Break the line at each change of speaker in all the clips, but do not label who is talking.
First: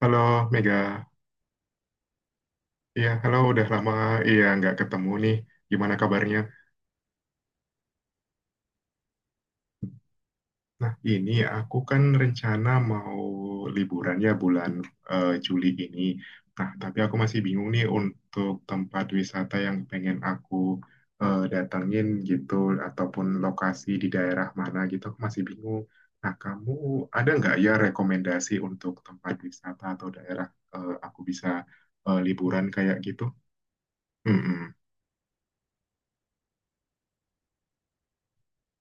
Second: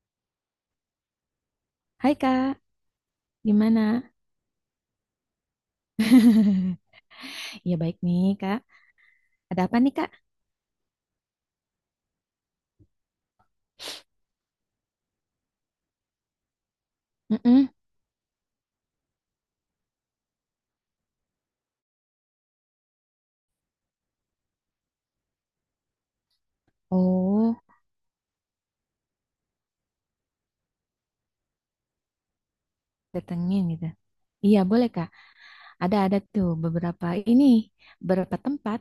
Halo Mega,
Hai Kak,
iya halo udah
gimana?
lama iya nggak ketemu nih, gimana kabarnya?
Iya baik nih Kak. Ada apa nih Kak?
Nah ini aku kan rencana mau liburan ya bulan Juli ini. Nah tapi aku masih bingung
Mm-mm.
nih untuk tempat wisata yang pengen aku datengin gitu ataupun lokasi di daerah mana gitu aku masih bingung. Nah kamu ada nggak
Oh,
ya rekomendasi untuk tempat wisata atau daerah aku bisa liburan kayak gitu?
datengin gitu. Iya
Mm-mm.
boleh Kak. Ada tuh beberapa ini, beberapa tempat.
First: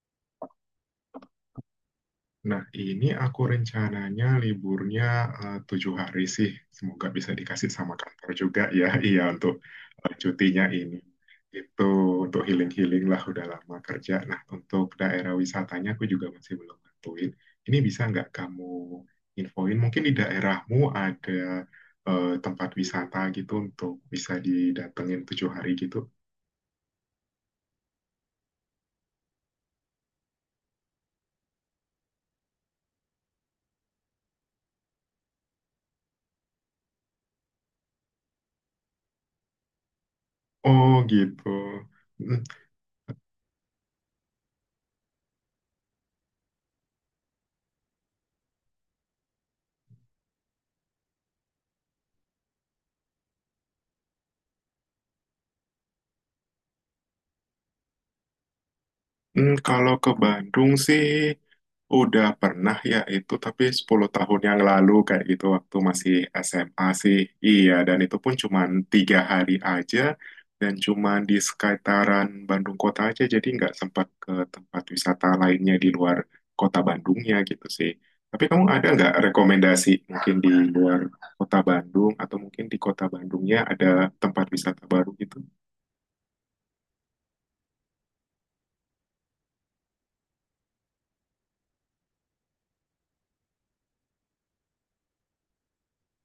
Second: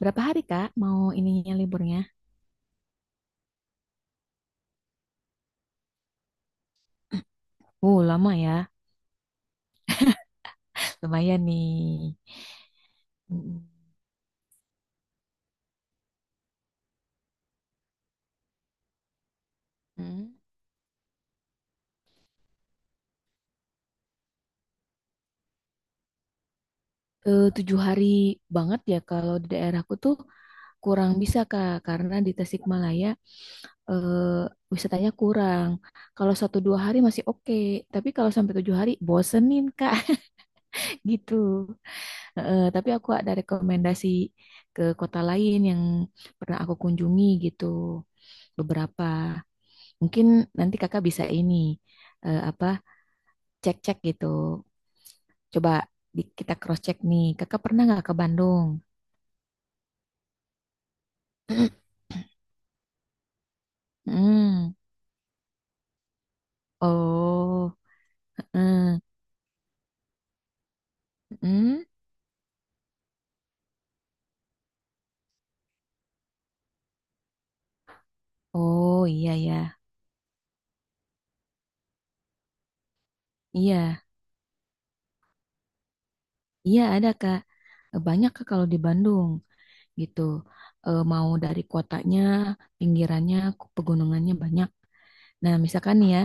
Berapa hari Kak mau ininya liburnya?
Nah, ini aku rencananya liburnya tujuh hari sih. Semoga bisa dikasih sama kantor
Lama
juga
ya.
ya. Iya, untuk cutinya ini.
Lumayan nih.
Itu untuk healing-healing lah udah
Mm-mm.
lama kerja. Nah, untuk daerah wisatanya aku juga masih belum nentuin. Ini bisa nggak kamu infoin? Mungkin di
Mm.
daerahmu ada tempat wisata gitu untuk bisa didatengin tujuh hari gitu.
Tujuh hari banget ya kalau di daerahku tuh kurang bisa Kak karena di Tasikmalaya eh, wisatanya kurang. Kalau satu dua hari masih oke, tapi kalau sampai tujuh hari bosenin Kak
Oh
gitu.
gitu.
Tapi aku ada rekomendasi ke kota lain yang pernah aku kunjungi gitu beberapa. Mungkin nanti Kakak bisa ini apa cek-cek gitu. Coba kita cross check nih. Kakak pernah nggak ke Bandung?
Hmm, kalau ke Bandung sih udah pernah ya itu, tapi 10 tahun yang
Hmm.
lalu kayak gitu waktu masih SMA sih. Iya,
Oh,
dan itu pun cuman
mm,
tiga hari aja dan cuman di
mm.
sekitaran Bandung kota aja jadi nggak sempat ke tempat wisata lainnya di luar kota Bandungnya gitu sih. Tapi kamu ada
Oh
nggak
iya ya,
rekomendasi mungkin di luar kota Bandung atau mungkin di kota Bandungnya ada
iya.
tempat wisata baru gitu?
Iya ada Kak. Banyak Kak kalau di Bandung gitu. Mau dari kotanya, pinggirannya, pegunungannya banyak. Nah misalkan nih ya,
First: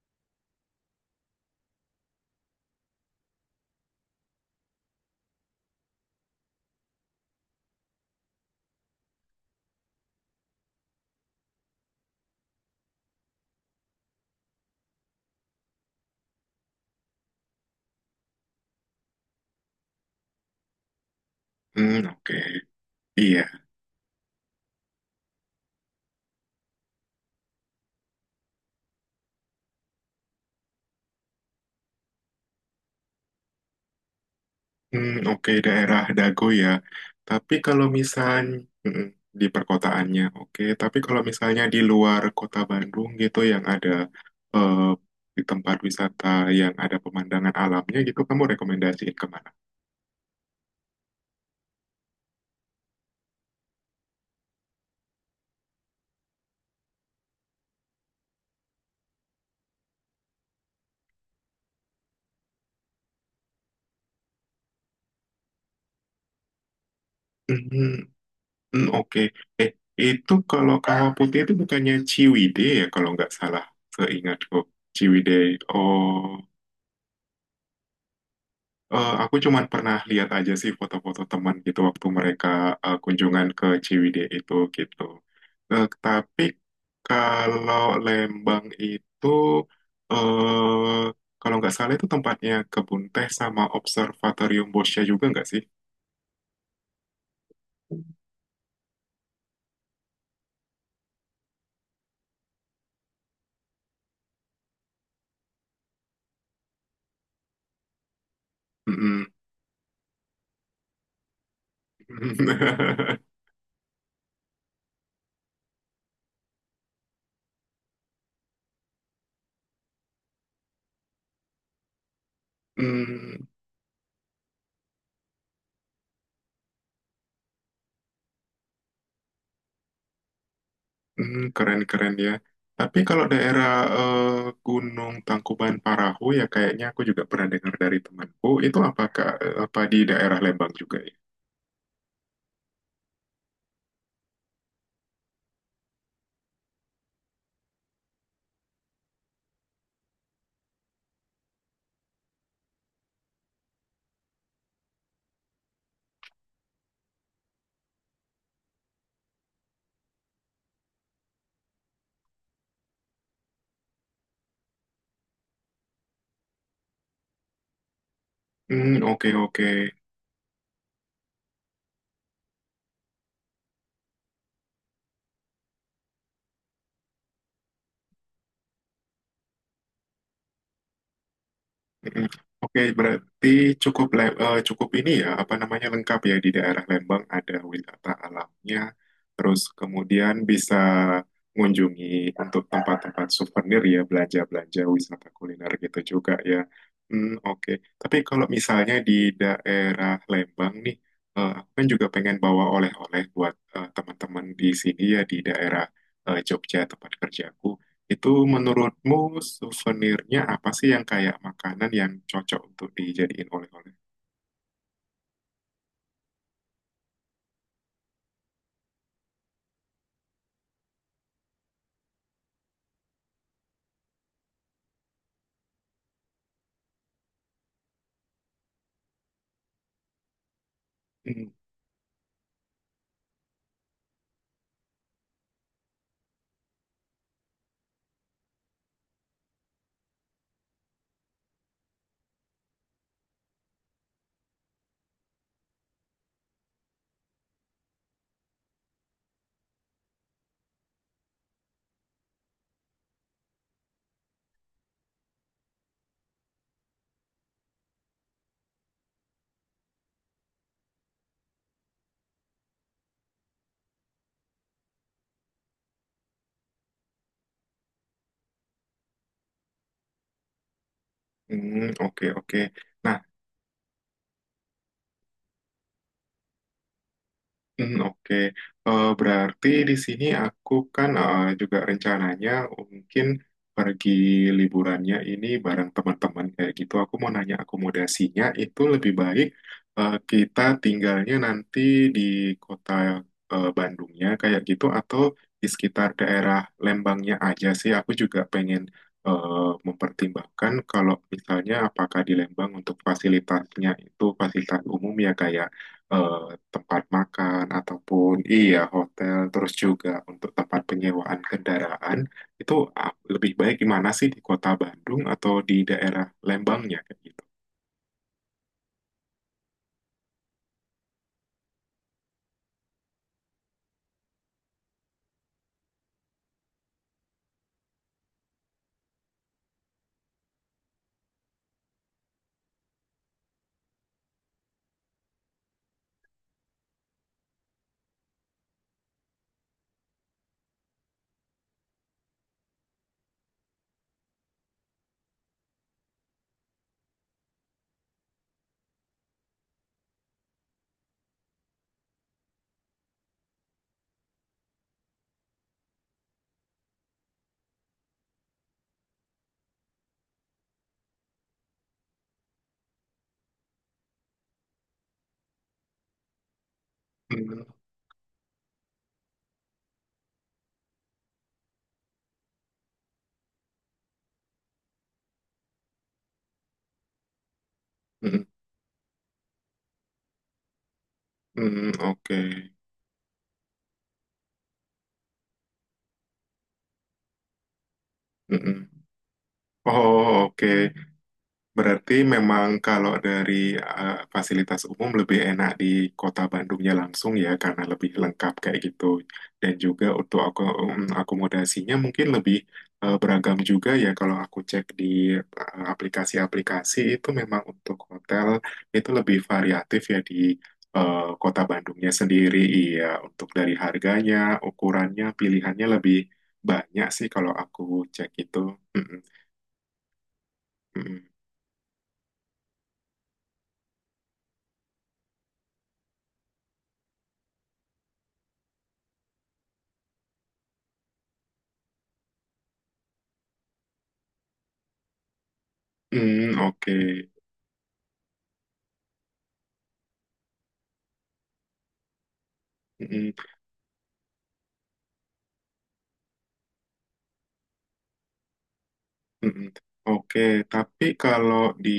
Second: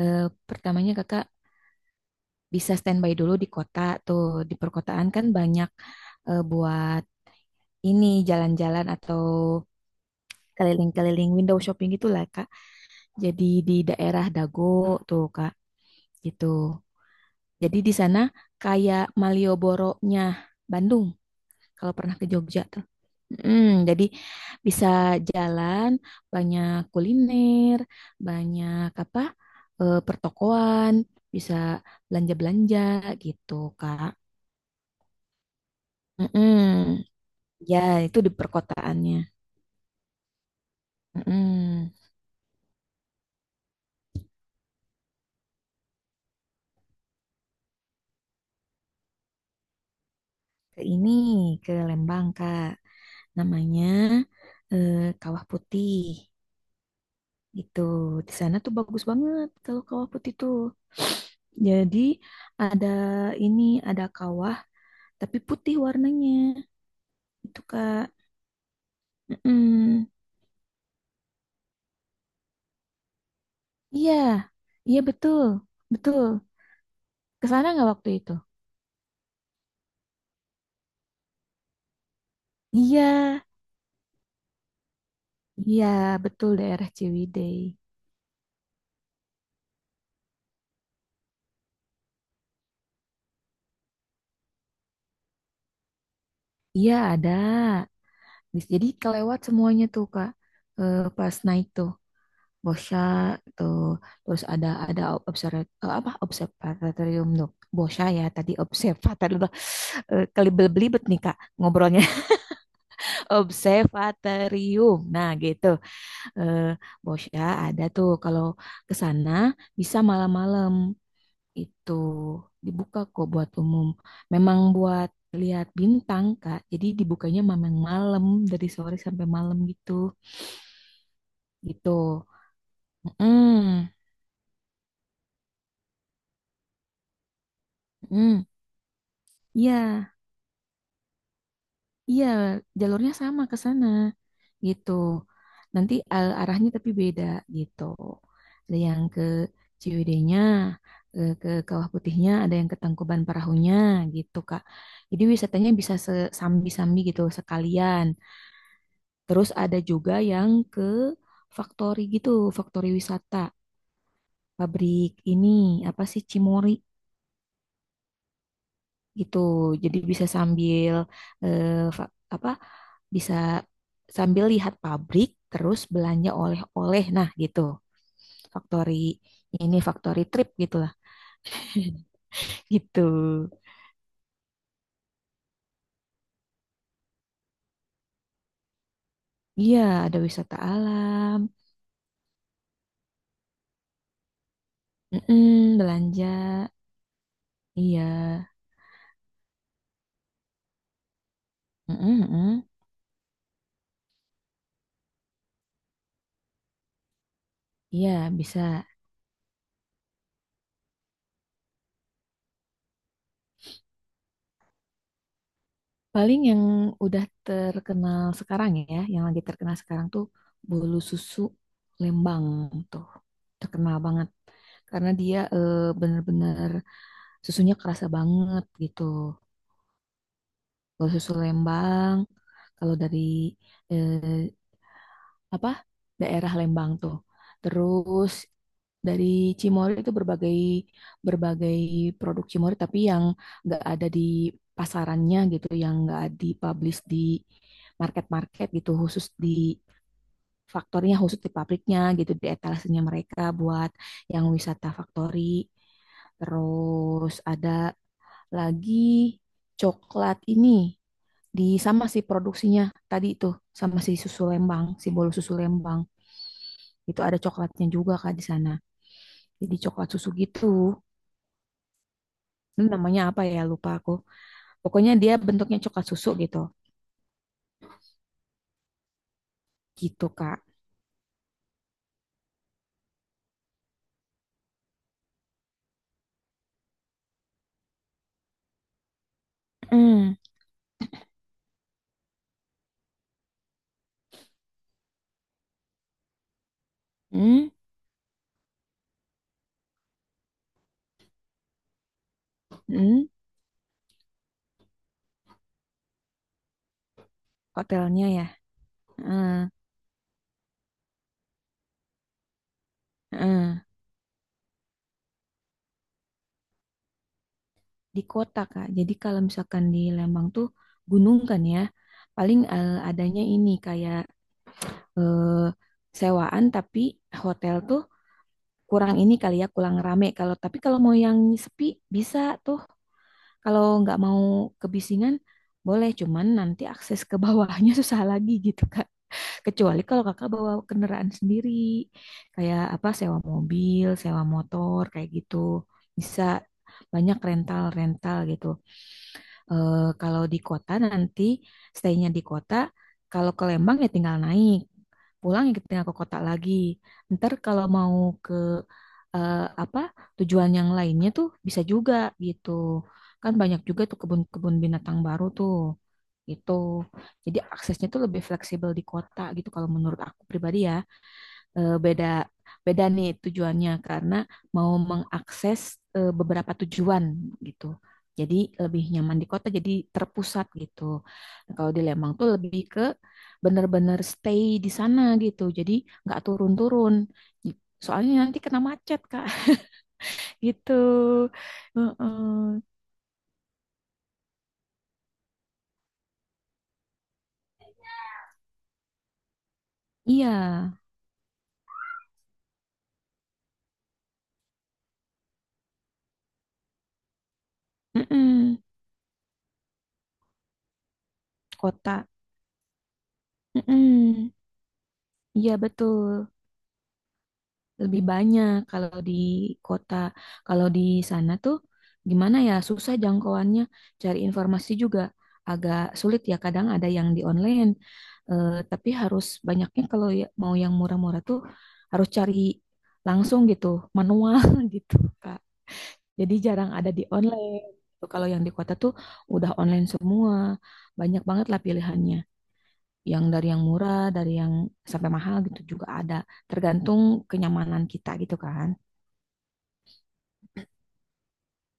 eh, pertamanya Kakak bisa standby dulu di kota tuh. Di perkotaan kan banyak buat ini jalan-jalan atau keliling-keliling window shopping gitulah Kak. Jadi di daerah Dago tuh Kak gitu. Jadi di sana kayak Malioboro-nya Bandung kalau
Hmm,
pernah ke
oke.
Jogja tuh.
Iya,
Jadi bisa jalan, banyak kuliner, banyak apa pertokoan, bisa belanja-belanja gitu, Kak.
hmm, oke, daerah Dago ya.
Mm-mm.
Tapi
Ya,
kalau
itu di
misalnya
perkotaannya.
di perkotaannya, oke. Tapi kalau misalnya di
Mm-mm.
luar kota Bandung gitu yang ada eh, di tempat wisata yang ada pemandangan alamnya gitu, kamu rekomendasiin kemana?
Ke ini, ke Lembang, Kak. Namanya eh, Kawah Putih gitu. Di sana tuh bagus banget kalau Kawah Putih tuh. Jadi ada ini, ada kawah tapi putih warnanya itu
Hmm,
Kak.
hmm, oke. Eh,
Mm-mm.
itu kalau kawah putih itu bukannya Ciwidey ya kalau nggak salah,
Iya,
seingatku.
iya
Ciwidey.
betul, betul.
Oh.
Ke sana nggak waktu itu?
Aku cuman pernah lihat aja sih foto-foto teman gitu waktu mereka
Iya,
kunjungan ke Ciwidey itu gitu.
iya
Tapi
betul daerah Ciwidey.
kalau Lembang itu eh kalau nggak salah itu tempatnya kebun teh sama observatorium Boscha juga nggak sih?
Iya ada. Jadi kelewat semuanya tuh Kak. Pas naik tuh Bosya tuh terus ada observ apa observatorium tuh. Bosya ya tadi
Mm-mm.
observatorium. Kelibet-belibet nih Kak ngobrolnya. Observatorium. Nah, gitu. eh Bosya ada tuh kalau ke sana bisa malam-malam itu dibuka kok
Hmm,
buat umum. Memang buat lihat bintang, Kak. Jadi dibukanya memang malam dari sore sampai malam gitu.
hmm,
Gitu.
keren-keren ya. Tapi kalau daerah
Mm,
eh, Gunung Tangkuban Parahu ya kayaknya aku juga pernah dengar dari
mm,
temanku. Itu apakah apa di
iya.
daerah Lembang juga?
Iya, jalurnya sama ke sana gitu. Nanti arahnya tapi beda gitu. Ada yang ke Ciwidey-nya, ke Kawah Putihnya, ada yang ke Tangkuban Perahunya gitu, Kak. Jadi wisatanya bisa sambi-sambi gitu sekalian. Terus ada juga yang ke Faktori gitu, Faktori wisata, pabrik ini apa sih Cimori
Hmm, oke
gitu.
oke.
Jadi bisa sambil eh, apa? Bisa sambil lihat pabrik terus belanja oleh-oleh. Nah, gitu. Factory ini factory trip gitulah.
Mm, oke,
Gitu.
berarti cukup ini ya, apa namanya, lengkap ya di daerah Lembang ada wisata alamnya, terus
Iya, ada
kemudian
wisata
bisa
alam.
mengunjungi untuk tempat-tempat souvenir ya, belanja-belanja wisata kuliner
Mm-mm,
gitu
belanja.
juga ya. Hmm, oke.
Iya.
Tapi kalau misalnya di daerah Lembang nih, aku kan juga
Mm-mm,
pengen bawa
mm-mm.
oleh-oleh buat eh, teman-teman di sini ya di daerah Jogja tempat kerjaku.
Iya,
Itu
bisa.
menurutmu souvenirnya apa sih yang kayak makanan yang cocok untuk dijadiin oleh-oleh?
Paling yang udah terkenal sekarang ya, yang lagi terkenal sekarang tuh bolu susu Lembang tuh. Terkenal banget. Karena dia bener-bener susunya kerasa banget gitu. Bolu susu
Hmm,
Lembang, kalau dari eh, apa daerah Lembang tuh. Terus dari Cimory itu berbagai berbagai produk Cimory tapi yang nggak ada di pasarannya gitu, yang nggak dipublish di market-market gitu, khusus di faktornya khusus di pabriknya gitu, di etalasenya mereka buat yang wisata factory. Terus ada lagi coklat ini di sama sih produksinya tadi itu sama si susu Lembang, si bolu susu Lembang. Itu ada coklatnya juga Kak di sana. Jadi coklat susu gitu.
hmm, oke oke.
Ini
Nah,
namanya apa ya? Lupa aku. Pokoknya dia bentuknya coklat susu gitu.
hmm, oke. Berarti di sini
Gitu Kak.
aku kan eh, juga rencananya mungkin pergi liburannya ini bareng teman-teman kayak gitu. Aku mau nanya akomodasinya itu lebih baik
Mm.
kita tinggalnya nanti di kota Bandungnya kayak gitu atau di sekitar daerah Lembangnya aja
Mm.
sih. Aku juga pengen mempertimbangkan kalau misalnya apakah di Lembang untuk
Mm.
fasilitasnya itu fasilitas umum ya kayak eh, tempat makan
Hotelnya
ataupun
ya.
iya hotel
Mm.
terus juga untuk tempat penyewaan kendaraan itu lebih baik di
Mm.
mana sih, di kota Bandung atau di daerah Lembangnya kayak gitu.
Di kota Kak. Jadi kalau misalkan di Lembang tuh gunung kan ya. Paling adanya ini kayak eh, sewaan tapi hotel tuh kurang ini kali ya kurang rame tapi kalau mau yang sepi bisa tuh. Kalau nggak mau kebisingan, boleh. Cuman nanti akses ke bawahnya susah lagi gitu, Kak. Kecuali kalau Kakak bawa kendaraan sendiri. Kayak apa, sewa mobil, sewa motor, kayak gitu. Bisa banyak rental-rental gitu. Kalau di kota nanti, stay-nya di kota. Kalau ke Lembang ya tinggal naik. Pulang ya tinggal ke kota lagi. Ntar kalau mau ke eh, apa tujuan yang lainnya tuh bisa juga gitu. Kan banyak juga tuh kebun-kebun binatang baru tuh. Gitu. Jadi
Hmm,
aksesnya tuh lebih fleksibel di kota gitu kalau menurut aku pribadi ya. Beda beda nih tujuannya karena mau mengakses beberapa tujuan gitu.
hmm,
Jadi lebih nyaman di kota jadi terpusat gitu. Nah,
hmm,
kalau di Lembang
oke.
tuh lebih ke bener-bener stay di sana gitu. Jadi nggak turun-turun. Soalnya
Hmm,
nanti kena
hmm.
macet, Kak,
Oh,
gitu.
oke. Berarti memang
Heeh.
kalau dari fasilitas umum lebih enak di kota Bandungnya langsung ya karena lebih lengkap kayak gitu, dan juga untuk
Iya,
aku akomodasinya mungkin lebih beragam juga ya kalau aku cek di aplikasi-aplikasi itu memang untuk hotel
mm-mm.
itu lebih variatif ya di eh, kota Bandungnya
Kota.
sendiri, iya untuk dari harganya,
Mm-mm.
ukurannya,
Iya
pilihannya lebih
betul,
banyak sih kalau aku
lebih
cek itu.
banyak kalau
Mm-mm,
di kota. Kalau di
mm-mm.
sana tuh gimana ya, susah jangkauannya. Cari informasi juga agak sulit ya. Kadang ada yang di online. Tapi harus banyaknya kalau mau yang murah-murah tuh harus cari langsung gitu, manual gitu, Kak. Jadi
Hmm,
jarang
oke.
ada di online. Gitu. Kalau yang di kota tuh udah online semua. Banyak banget lah pilihannya.
Mm-mm,
Yang dari yang murah, dari yang sampai mahal gitu juga ada. Tergantung kenyamanan kita gitu kan.
mm-mm. Oke, tapi kalau di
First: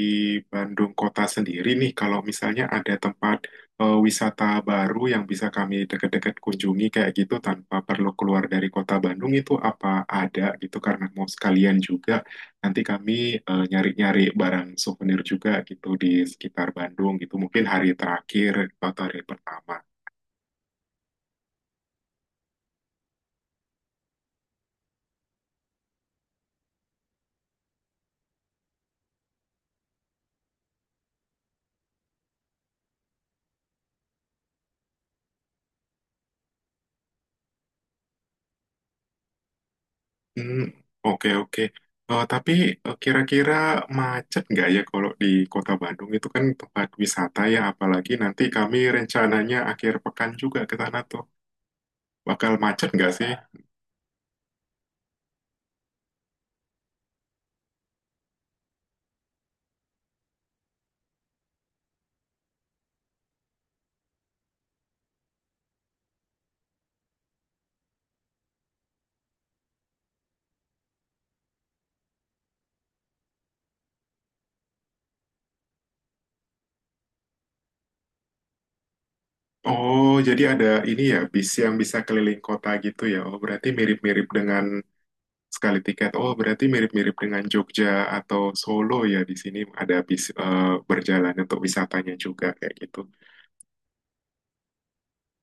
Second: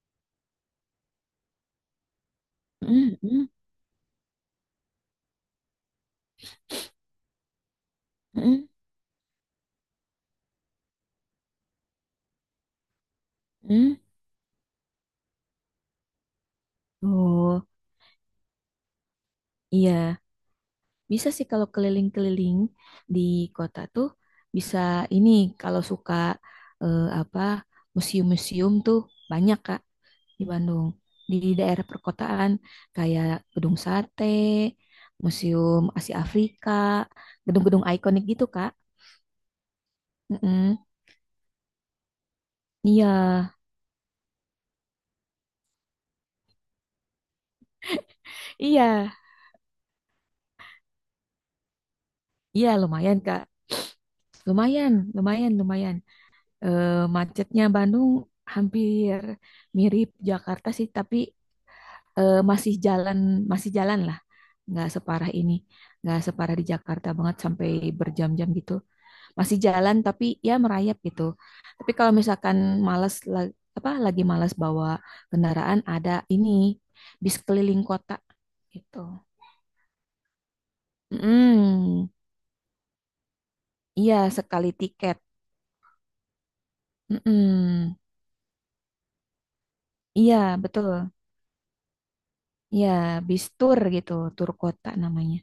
Bandung kota sendiri nih, kalau misalnya ada
Mm,
tempat
mm,
wisata baru yang bisa kami deket-deket kunjungi kayak gitu tanpa perlu keluar
mm,
dari kota Bandung, itu apa ada gitu karena mau sekalian juga nanti kami
mm.
nyari-nyari barang souvenir juga gitu di sekitar Bandung gitu mungkin
Oh,
hari terakhir atau hari pertama.
iya. Bisa sih kalau keliling-keliling di kota tuh bisa ini kalau suka apa museum-museum tuh banyak Kak di Bandung. Di daerah perkotaan kayak Gedung Sate, Museum Asia Afrika, gedung-gedung ikonik gitu Kak.
Hmm,
Mm-mm.
oke oke. Tapi
Iya,
kira-kira macet nggak ya kalau di Kota Bandung itu kan tempat wisata ya, apalagi nanti kami
iya,
rencananya akhir pekan juga ke sana tuh. Bakal
iya
macet nggak
lumayan
sih?
Kak. Lumayan, lumayan, lumayan. Eh, Macetnya Bandung hampir mirip Jakarta sih, tapi masih jalan, masih jalan lah, nggak separah ini nggak separah di Jakarta banget sampai berjam-jam gitu. Masih jalan tapi ya merayap gitu. Tapi kalau misalkan malas apa lagi malas bawa kendaraan, ada ini bis keliling kota gitu.
Oh, jadi ada ini ya bis yang bisa
Mm,
keliling kota gitu ya. Oh, berarti
iya,
mirip-mirip dengan
sekali tiket.
sekali tiket. Oh, berarti mirip-mirip dengan Jogja
Mm-mm.
atau Solo ya. Di sini ada bis
Iya betul,
berjalan untuk wisatanya juga kayak
iya,
gitu.
bis tur gitu, tur kota namanya,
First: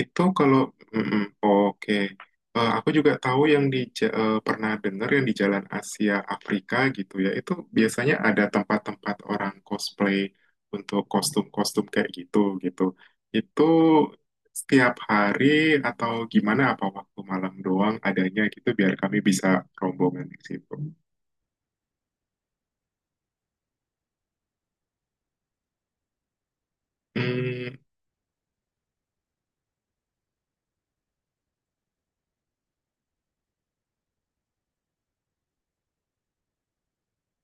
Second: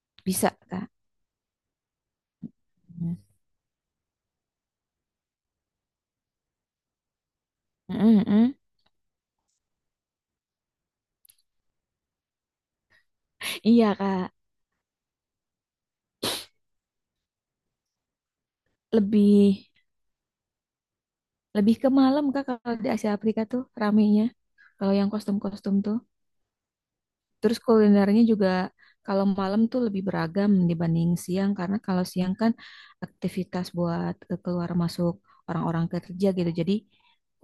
Itu
bisa
kalau
Kak.
mm-mm, oke. Eh, aku juga
Mm.
tahu yang pernah dengar yang di Jalan Asia Afrika gitu ya. Itu biasanya ada
Mm-mm.
tempat-tempat orang cosplay untuk kostum-kostum kayak gitu gitu. Itu
Iya, Kak.
setiap hari atau gimana, apa waktu malam doang adanya gitu biar kami bisa
Lebih
rombongan di situ.
Lebih ke malam Kak kalau di Asia Afrika tuh ramenya. Kalau yang kostum-kostum tuh. Terus
Hmm,
kulinernya juga kalau malam tuh lebih beragam dibanding siang karena kalau siang kan aktivitas buat keluar masuk orang-orang kerja gitu. Jadi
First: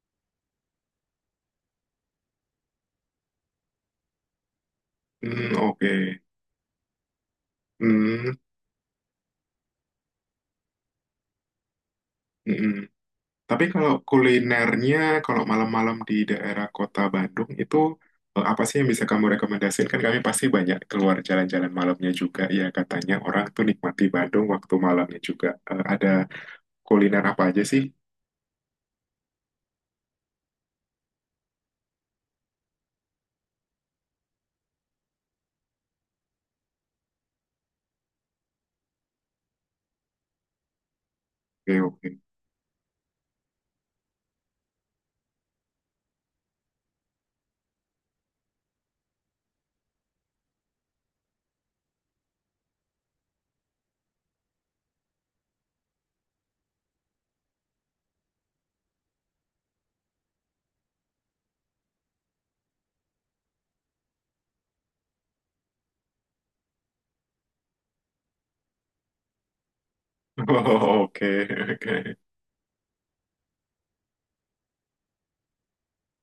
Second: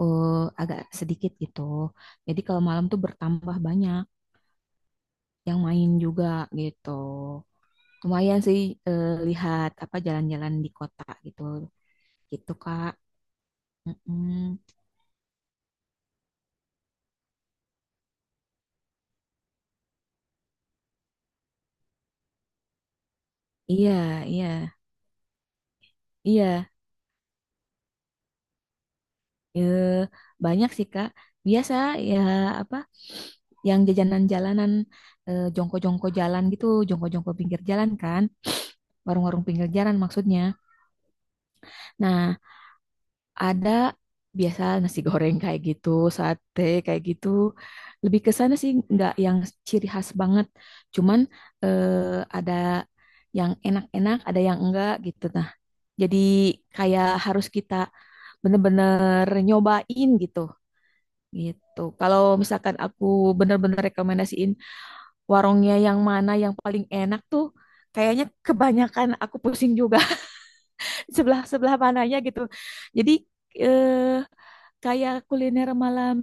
eh, agak sedikit gitu. Jadi kalau malam tuh bertambah banyak
hmm,
yang main
oke.
juga gitu.
Hmm,
Lumayan sih lihat apa jalan-jalan di kota gitu. Gitu
mm-mm.
Kak.
Tapi kalau
Mm-mm.
kulinernya, kalau malam-malam di daerah kota Bandung itu apa sih yang bisa kamu rekomendasikan? Kan kami pasti banyak keluar jalan-jalan malamnya juga. Ya katanya orang tuh
Iya,
nikmati Bandung
iya.
waktu malamnya juga. Eh, ada
Iya,
kuliner apa aja sih?
ya, banyak sih Kak. Biasa ya apa yang jajanan jalanan jongko-jongko jalan gitu, jongko-jongko pinggir jalan kan, warung-warung pinggir jalan maksudnya.
Oke, oke.
Nah, ada biasa nasi goreng kayak gitu, sate kayak gitu. Lebih ke sana sih nggak yang ciri khas banget. Cuman eh, ada yang enak-enak, ada yang enggak gitu. Nah, jadi kayak harus kita bener-bener nyobain gitu. Gitu. Kalau misalkan aku bener-bener rekomendasiin warungnya yang mana yang paling enak tuh, kayaknya kebanyakan aku pusing juga
Oh, oke,
sebelah-sebelah
oke.
mananya gitu. Jadi eh, kayak kuliner malam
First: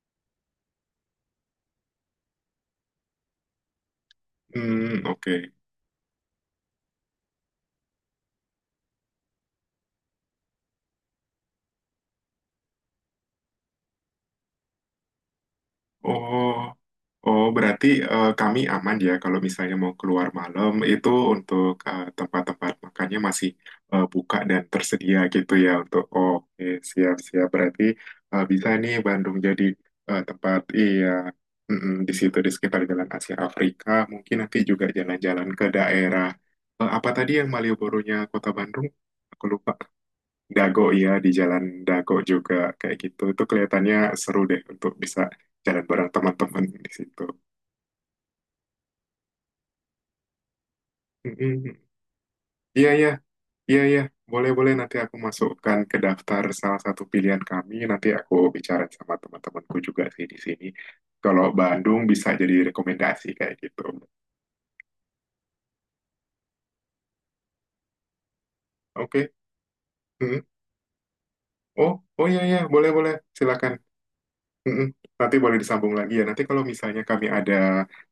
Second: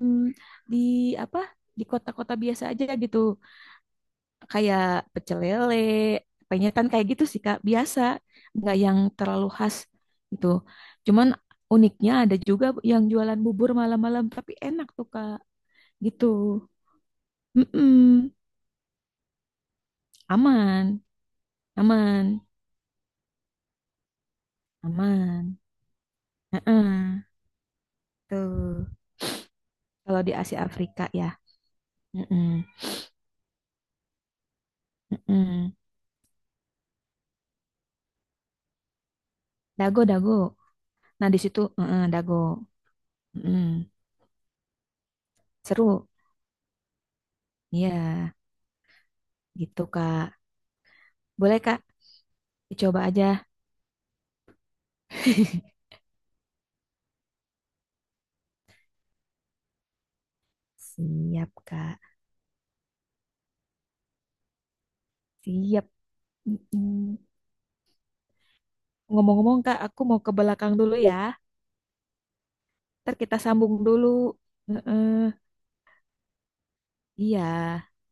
di apa? Di kota-kota biasa aja gitu. Kayak
Hmm,
pecel
oke.
lele, penyetan kayak gitu sih Kak, biasa, nggak yang terlalu khas gitu. Cuman uniknya ada juga yang jualan bubur malam-malam tapi enak tuh Kak, gitu.
Oh, oh berarti
Mm-mm.
kami aman ya kalau misalnya mau keluar malam
Aman,
itu untuk
aman,
tempat-tempat makannya masih buka dan tersedia gitu
aman.
ya untuk oh, oke,
Heeh,
siap-siap berarti bisa
tuh,
nih Bandung jadi eh,
kalau di
tempat
Asia Afrika
iya
ya.
mm-mm, di situ di
Heeh,
sekitar Jalan Asia Afrika mungkin nanti juga jalan-jalan ke
heeh.
daerah apa tadi yang Malioboro-nya Kota Bandung aku lupa,
Dago, dago.
Dago ya,
Nah,
di
di situ
jalan
heeh,
Dago
Dago.
juga kayak gitu itu
Heeh.
kelihatannya seru deh untuk bisa jalan
Seru.
bareng teman-teman di situ.
Iya, gitu, Kak. Boleh,
Mm-mm.
Kak?
Iya
Dicoba
iya
aja.
iya iya boleh boleh, nanti aku masukkan ke daftar salah satu pilihan kami, nanti aku bicara sama teman-temanku juga sih di sini. Kalau
Siap, Kak.
Bandung bisa jadi rekomendasi kayak gitu.
Siap. Mm-mm.
Oke.
Ngomong-ngomong, Kak, aku mau ke
Mm-mm.
belakang dulu ya.
Oh oh iya iya boleh boleh
Ntar kita
silakan.
sambung dulu.
Mm-mm. Nanti
Heeh.
boleh disambung lagi ya. Nanti kalau misalnya kami
Iya,
ada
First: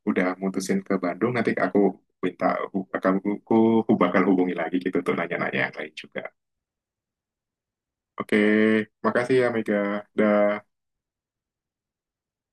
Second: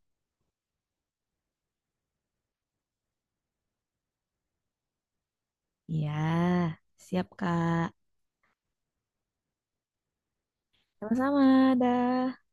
udah mutusin ke Bandung, nanti aku minta hu- kamu ku, ku bakal hubungi lagi gitu untuk nanya-nanya yang lain
iya.
juga.
Siap, Kak.
Oke, makasih ya Mega. Dah.
Sama-sama, dah.